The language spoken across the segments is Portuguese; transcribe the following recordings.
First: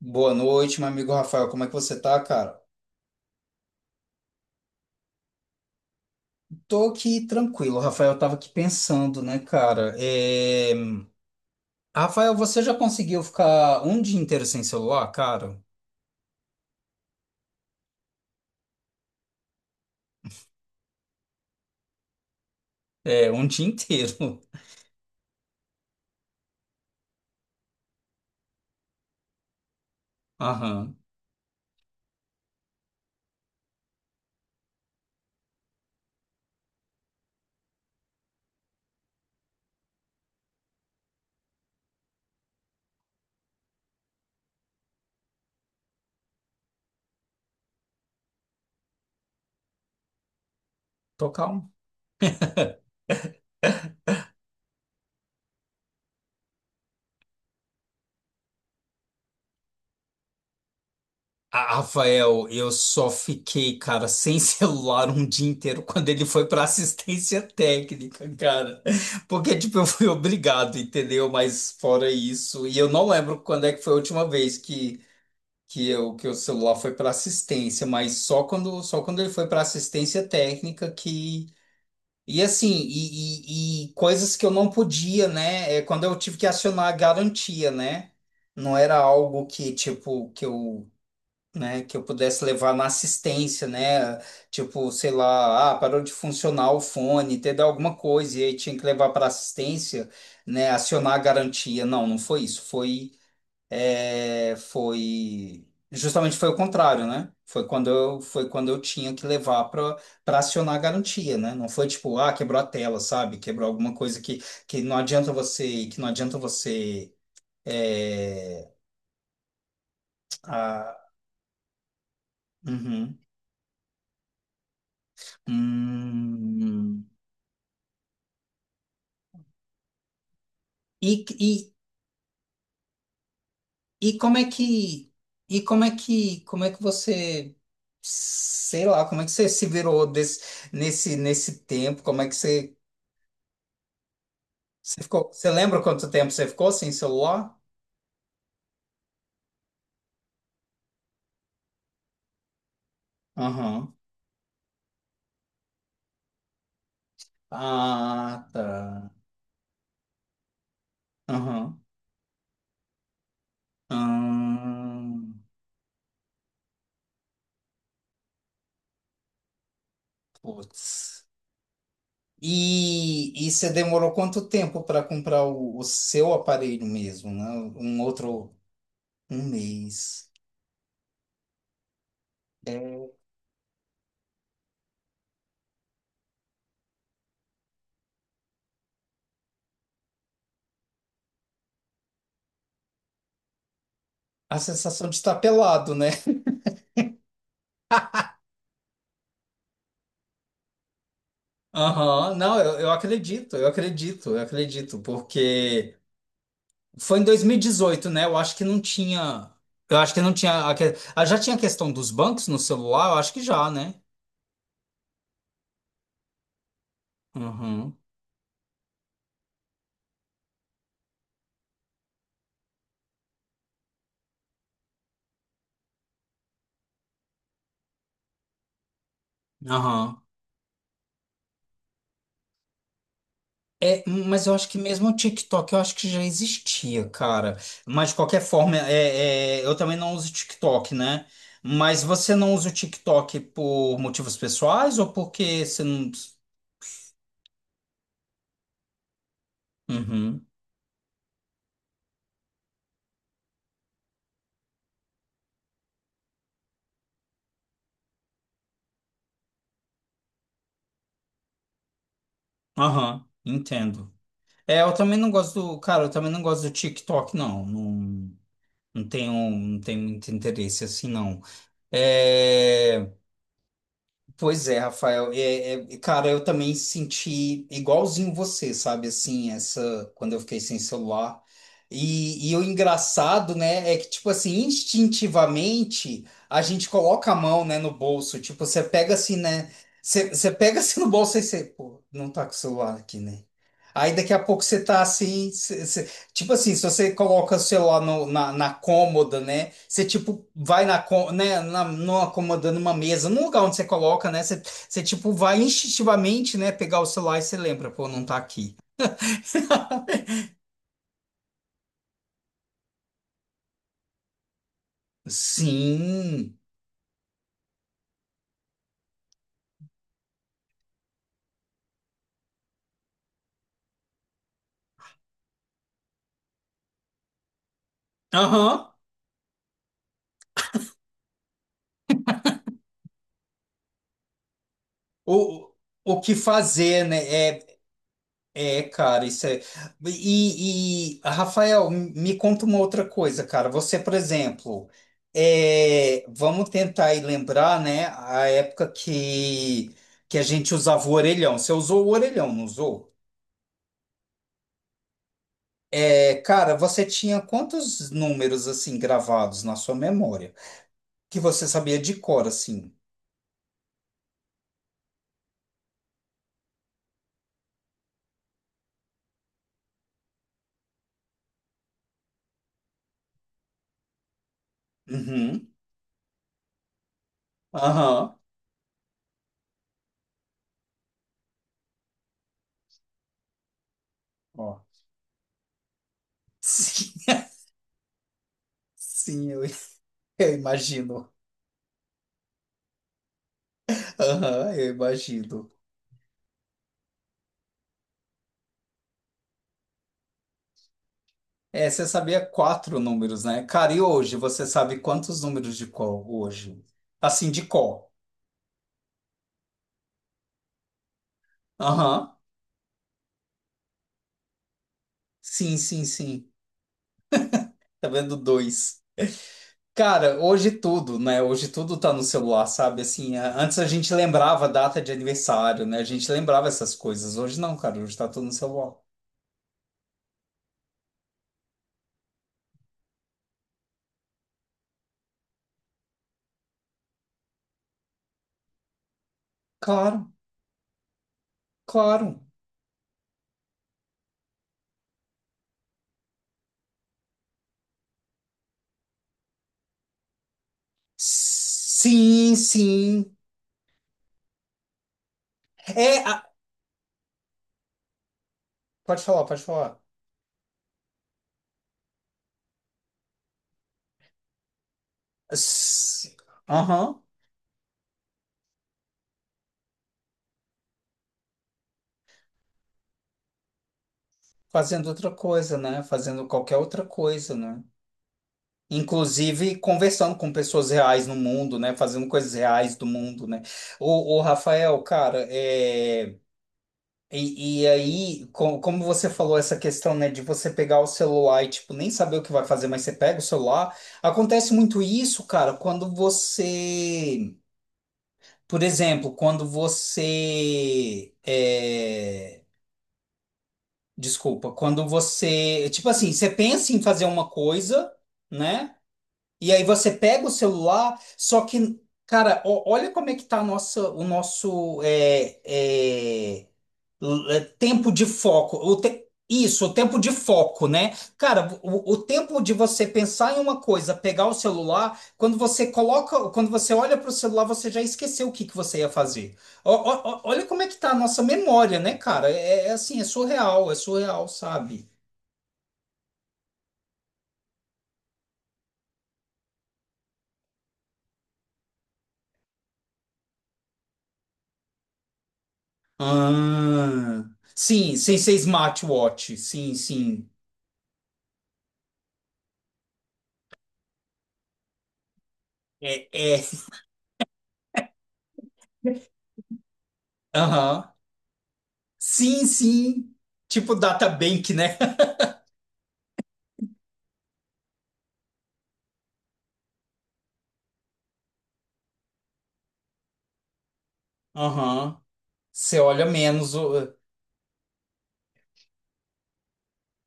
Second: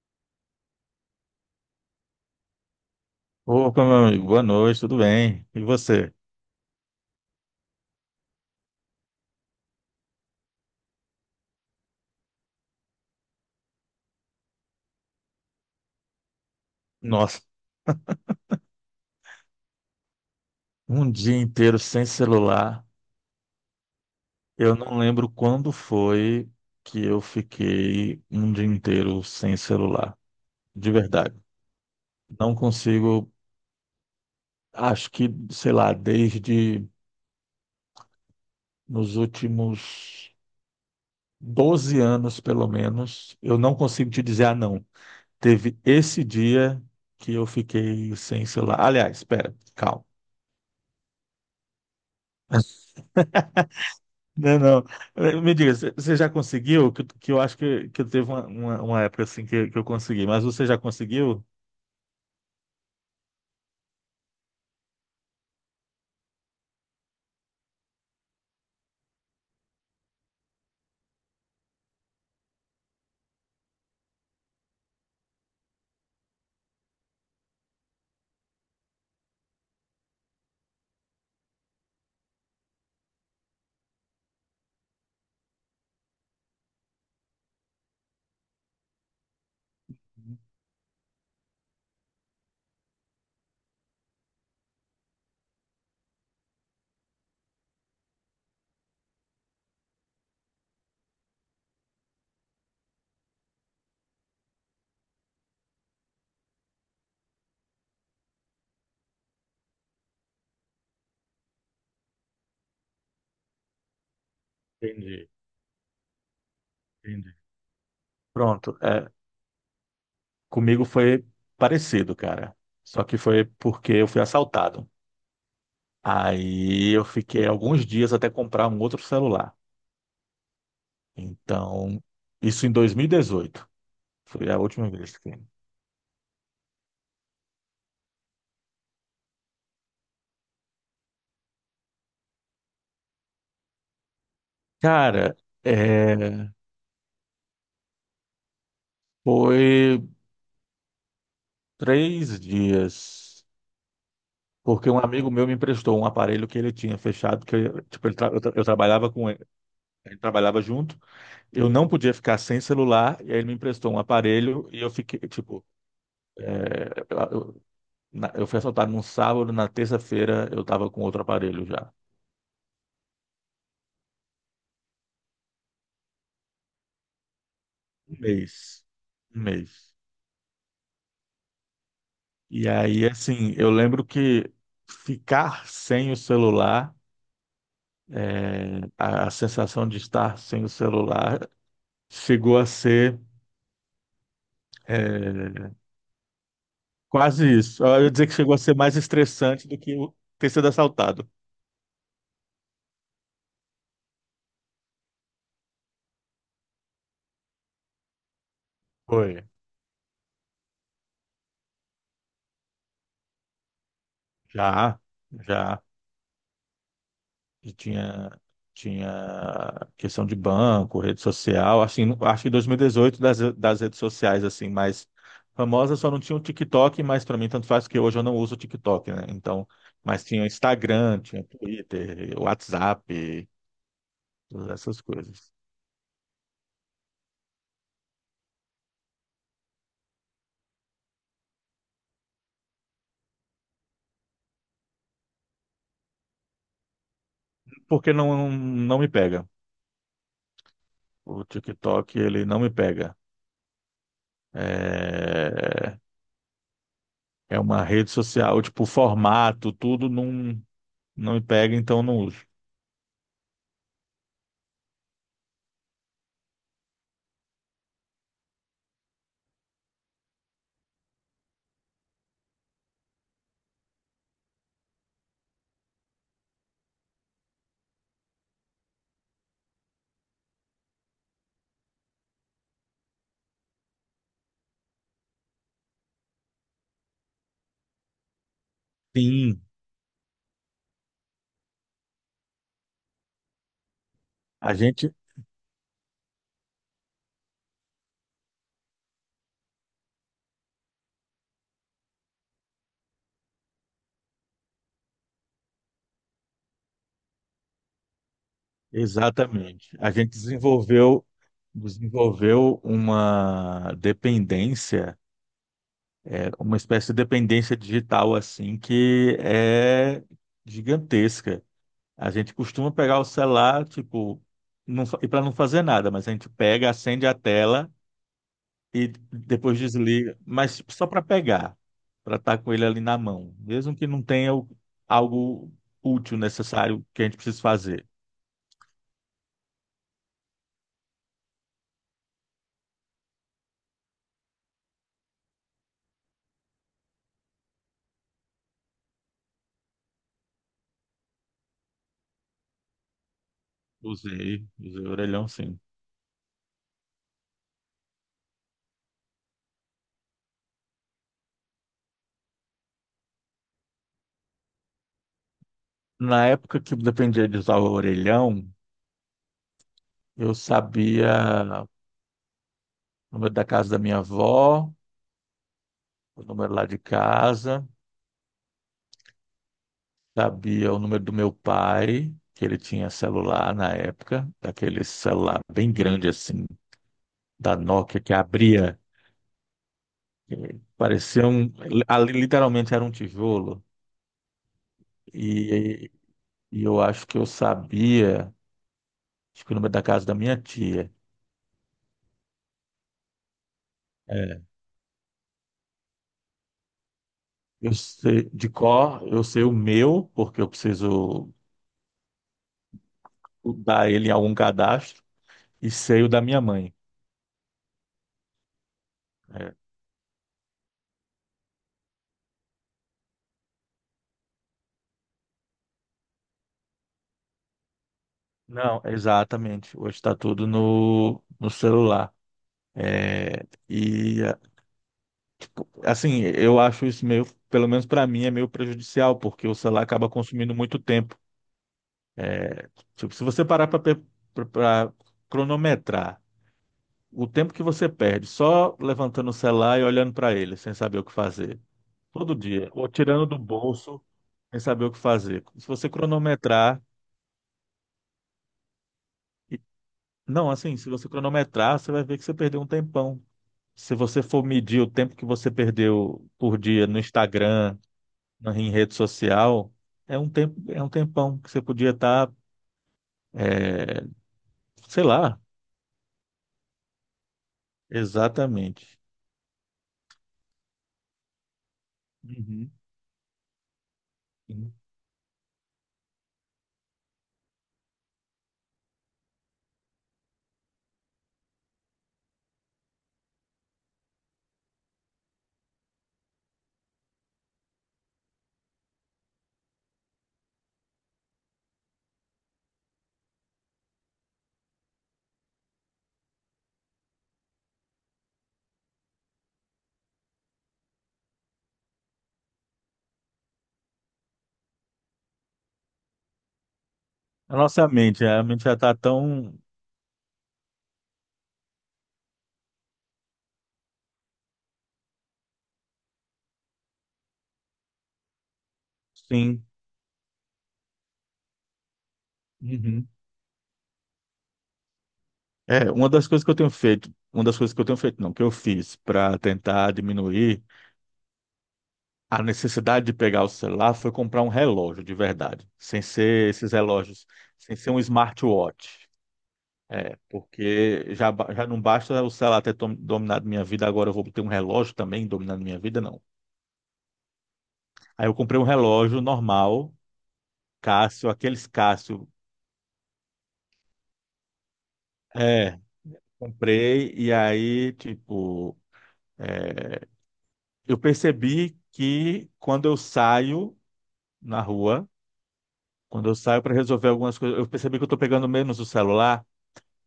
Boa noite, meu amigo Rafael. Como é que você tá, cara? Opa, meu amigo, boa noite, tudo bem? E você? Tô aqui tranquilo, Rafael. Eu tava aqui pensando, né, cara? É, Rafael, você já conseguiu ficar um dia inteiro sem celular, cara? Nossa, um dia inteiro sem celular. É, um dia inteiro. Eu não lembro quando foi que eu fiquei um dia inteiro sem celular, de Aham. verdade. Não consigo, acho que, sei lá, desde nos últimos 12 anos, pelo menos, eu não consigo te dizer, ah, não, teve esse dia que eu fiquei sem celular. Aliás, espera, calma. Tô calmo. Não, não. Me diga, você já conseguiu? Que eu acho que teve uma época assim que eu consegui, mas você já conseguiu? Ah, Rafael, eu só fiquei, cara, sem celular um dia inteiro quando ele foi para assistência técnica, cara. Porque, tipo, eu fui obrigado, entendeu? Mas fora isso, e eu não lembro quando é que foi a última vez que. Que eu, que o celular foi para assistência, mas só quando ele foi para assistência técnica que. E assim, e coisas que eu não podia, né? É quando eu tive que acionar a garantia, né? Não era algo que, tipo, né, que eu pudesse levar na assistência, né? Tipo, sei lá, ah, parou de funcionar o fone, teve alguma coisa, e aí tinha que levar para assistência, né? Acionar a garantia. Não, não foi isso. Foi justamente foi o contrário, né? Foi quando eu tinha que levar para acionar a garantia, né? Não foi tipo, ah, quebrou a tela, sabe? Quebrou alguma coisa que, Entendi, que não adianta você entendi. é, Pronto. Comigo ah, foi parecido, cara. Só que uhum. foi porque eu fui assaltado. Aí Hum. eu fiquei alguns dias até comprar um outro celular. E, e, Então, isso em 2018. e como é Foi a última que vez que. e como é que você sei lá, como é que você se virou nesse tempo? Como é que você Você ficou, Cara, você lembra quanto tempo você é, ficou sem celular? foi 3 dias. Aham. Porque um amigo meu me emprestou um aparelho que ele tinha fechado, que eu, tipo, ele Ah, tra- eu tá. trabalhava com ele, ele trabalhava junto, eu Aham. não podia ficar sem celular, e aí ele me emprestou um aparelho e eu fiquei, Hum, tipo, é, eu, eu- eu fui assaltado num sábado, na terça-feira eu tava com outro putz. aparelho já. E você demorou quanto tempo para comprar o seu aparelho mesmo, né? Um Um outro, mês. um Um mês. mês. E aí, É, assim, eu lembro que ficar sem o celular, a sensação de estar sem o celular chegou a ser. a sensação de estar é, pelado, né? Quase isso. Eu ia dizer que chegou a ser mais estressante do que ter sido assaltado. Aham, não, eu acredito, eu acredito, eu acredito, porque foi em 2018, né? Eu acho que não Foi. tinha. Eu acho que não tinha. Ah, já tinha a questão dos bancos no celular? Eu acho que já, né? Já, já. E Uhum. tinha, tinha questão de banco, rede social. Assim, acho que em 2018 das, das redes sociais, assim, mais famosas, só não tinha o TikTok, mas para mim tanto faz que hoje eu não uso o TikTok, né? Então, Aham. mas tinha Instagram, tinha Twitter, WhatsApp, É, mas eu acho todas que essas mesmo o coisas. TikTok, eu acho que já existia, cara. Mas de qualquer forma, é, é, eu também não uso TikTok, né? Mas você não usa o TikTok por motivos pessoais ou porque você não. Porque não, não me pega. Uhum. O TikTok, ele não me pega. É... É uma rede social, tipo, o formato, tudo não, não me pega, então não uso. Aham, entendo. É, eu também não gosto do. Cara, eu também não gosto do TikTok, não. Não. Não tenho muito interesse assim, não. É, pois é, Rafael. É, é, cara, eu também senti igualzinho você, sabe? Assim, essa quando eu fiquei sem celular. E o engraçado, né, é que, tipo assim, instintivamente a gente coloca a mão, né, no bolso. Tipo, você pega assim, Sim, né? Você pega assim no bolso e você, pô, não tá com o celular aqui, né? Aí daqui a pouco a você tá gente, assim, você tipo assim, se você coloca o celular na cômoda, né? Você, tipo, vai né? Na, numa cômoda, numa mesa, num lugar onde você coloca, né? Você, tipo, vai instintivamente, né? Pegar o celular e você lembra, pô, não tá aqui. exatamente. A gente desenvolveu uma dependência, é, Sim. uma espécie de dependência digital, assim, que é gigantesca. A gente costuma pegar o celular, tipo, não, e para não fazer nada, mas a gente pega, acende a tela, Aham. e depois desliga, mas só para pegar, para estar com ele ali na mão, mesmo que não tenha O, algo o que útil, fazer, necessário né? que a gente precise É fazer. é, cara, isso é. E, Rafael, me conta uma outra coisa, cara. Você, por exemplo, é, vamos tentar aí lembrar, né, a época que a gente usava o orelhão. Você usou o orelhão, não usou? Usei, usei o orelhão sim. É, cara, você tinha quantos números assim gravados na sua memória que você sabia de cor, assim? Na época que dependia de usar o orelhão, eu sabia o número da casa da minha avó, Uhum. o número lá de casa, Aham. sabia o número do meu pai, que ele tinha celular na época, Ó. daquele celular bem grande assim, Sim, da Nokia que abria. sim, eu É, imagino. Parecia um. Ali literalmente era um tijolo. Aham, eu imagino. E, e eu acho que eu sabia, acho que o número da casa da minha tia. É, você sabia quatro números, né? Cara, e hoje É. você sabe quantos números de cor hoje? Assim, de Eu cor. sei, de cor, eu sei o meu, porque eu preciso Aham. dar ele em algum cadastro, Sim, e sim, sei o da sim. minha mãe. Tá vendo dois. É. Cara, hoje tudo, né? Hoje tudo tá no celular, sabe? Assim, antes a gente lembrava a data de aniversário, né? A gente lembrava essas coisas. Hoje não, cara. Hoje tá tudo no celular. Não, exatamente. Hoje está tudo no, no celular. E, tipo, assim, eu acho isso meio, pelo menos para mim, é meio prejudicial, porque o celular acaba Claro, consumindo muito tempo. claro. Tipo, se você parar para cronometrar o tempo que você perde só levantando o celular e olhando para ele, sem saber o que fazer, Sim, todo dia, ou sim. tirando do bolso, sem saber o que fazer. Se É, você cronometrar, pode falar, pode e- falar. não, assim, se você cronometrar, você vai ver que você perdeu um tempão. Se você for medir o tempo que você S- perdeu por dia no Aham. Instagram, em rede social, é um tempo, é um tempão que você podia estar, Fazendo sei outra lá, coisa, né? Fazendo qualquer outra coisa, né? exatamente. Inclusive conversando com pessoas reais no mundo, né? Fazendo coisas Uhum. reais do mundo, né? O, Rafael, cara, é... e aí, como você falou essa questão, né, de você pegar o celular e, tipo, nem saber o que vai fazer, mas você pega o celular, acontece muito isso, cara, quando você, por exemplo, quando você é... Desculpa, quando você, tipo assim, você pensa em fazer uma coisa, né? E aí você pega o celular, só que, cara, olha como é que tá a nossa, o nosso é, A nossa tempo de mente, a foco. mente já tá tão. Isso, o tempo de foco, né? Cara, o tempo de você pensar em uma coisa, pegar o celular, quando você coloca, quando você olha para o celular, você já esqueceu o que que você ia fazer. Sim. Olha como é que tá a nossa memória, né, cara? É, é assim, Uhum. É surreal, sabe? É, uma das coisas que eu tenho feito, uma das coisas que eu tenho feito, não, que eu fiz para tentar diminuir a necessidade de pegar o celular foi comprar um relógio de verdade, sem ser esses Ah, relógios, sem ser sim, um sem ser smartwatch. smartwatch, sim, É, sim. porque já, já não basta o celular ter dominado minha vida, agora eu vou ter um relógio também dominando minha vida, É, não. é, Aí eu comprei um relógio normal, aham. Casio, aqueles Casio. Sim, sim. Tipo data bank, né? É, comprei e aí, tipo, eu percebi que quando eu saio na Aham. rua, Você olha quando eu menos. saio para resolver algumas coisas, eu percebi que eu estou pegando menos o celular,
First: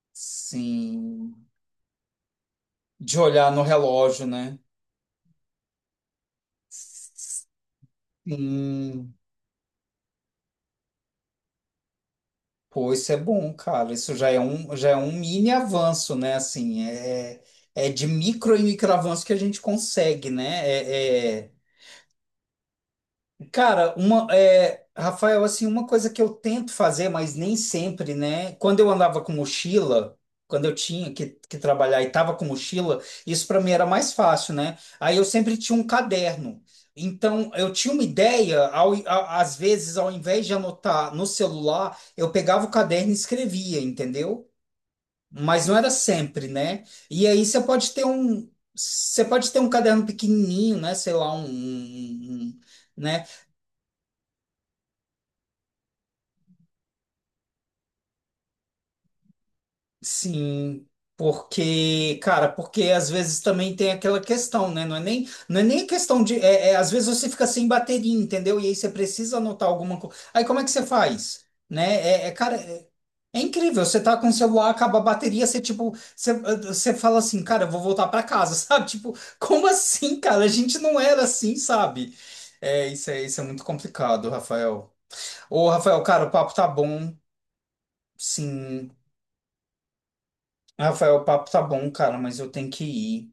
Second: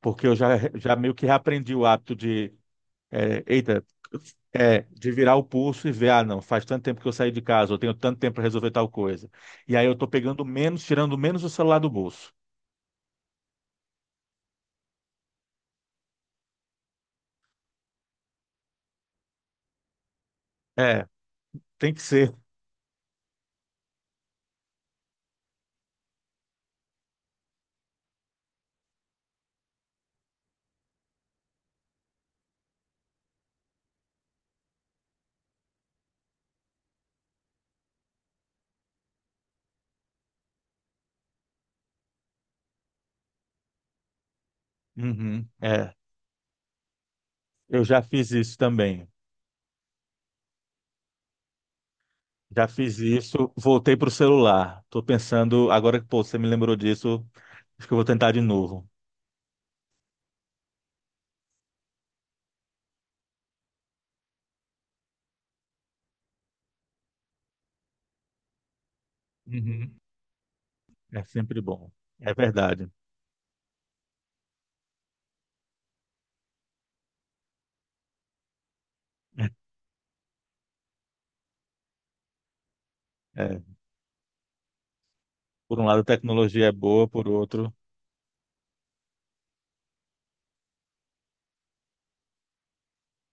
porque eu já, já meio que Sim. reaprendi o hábito de, De é, olhar no eita, relógio, né? é, de virar o pulso e ver, ah, não, faz tanto tempo que eu saí de casa, eu tenho tanto tempo para resolver tal Sim. coisa. E aí eu estou pegando menos, tirando menos o celular do bolso. Pô, isso é bom, cara. Isso já é um mini avanço, né? Assim, é, é de micro e micro avanço que a gente consegue, né? É, É, é- tem que ser. cara, uma, é, Rafael, assim, uma coisa que eu tento fazer, mas nem sempre, né? Quando eu andava com mochila, quando eu tinha que trabalhar e tava com mochila, isso para mim era mais fácil, né? Aí eu sempre tinha um caderno. Então, eu tinha uma ideia, às vezes, ao invés de anotar no celular, eu pegava o caderno e escrevia, entendeu? Uhum, Mas não era sempre, né? E aí eu já fiz isso também. você pode ter um caderno pequenininho, né? Sei lá, Já fiz né? isso, voltei pro celular. Tô pensando, agora que pô, você me lembrou disso, acho que eu vou tentar de novo. Sim, porque, cara, porque às vezes também tem aquela questão, né? Não é nem questão de. É, é, às vezes você fica sem bateria, entendeu? E aí você precisa anotar alguma Uhum. coisa. Aí como é que você É faz? sempre bom. Né? É, é, É cara, é, verdade. é incrível. Você tá com o celular, acaba a bateria, você tipo, você, você fala assim, cara, eu vou voltar pra casa, sabe? Tipo, como assim, cara? A gente não era assim, sabe? É, isso é É. muito complicado, Rafael. Ô, Por um Rafael, lado, a cara, o papo tá tecnologia é boa, bom. por outro, Sim, Rafael, o papo tá bom, cara, mas eu tenho que ir.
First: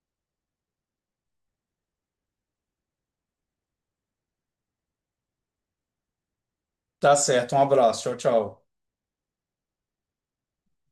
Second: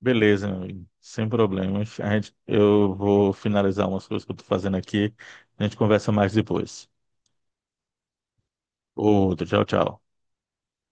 beleza, meu amigo. Sem problemas. Eu vou finalizar umas coisas que eu tô fazendo aqui. A gente conversa mais depois. Tá certo, um abraço, tchau, tchau. Outro, tchau, tchau.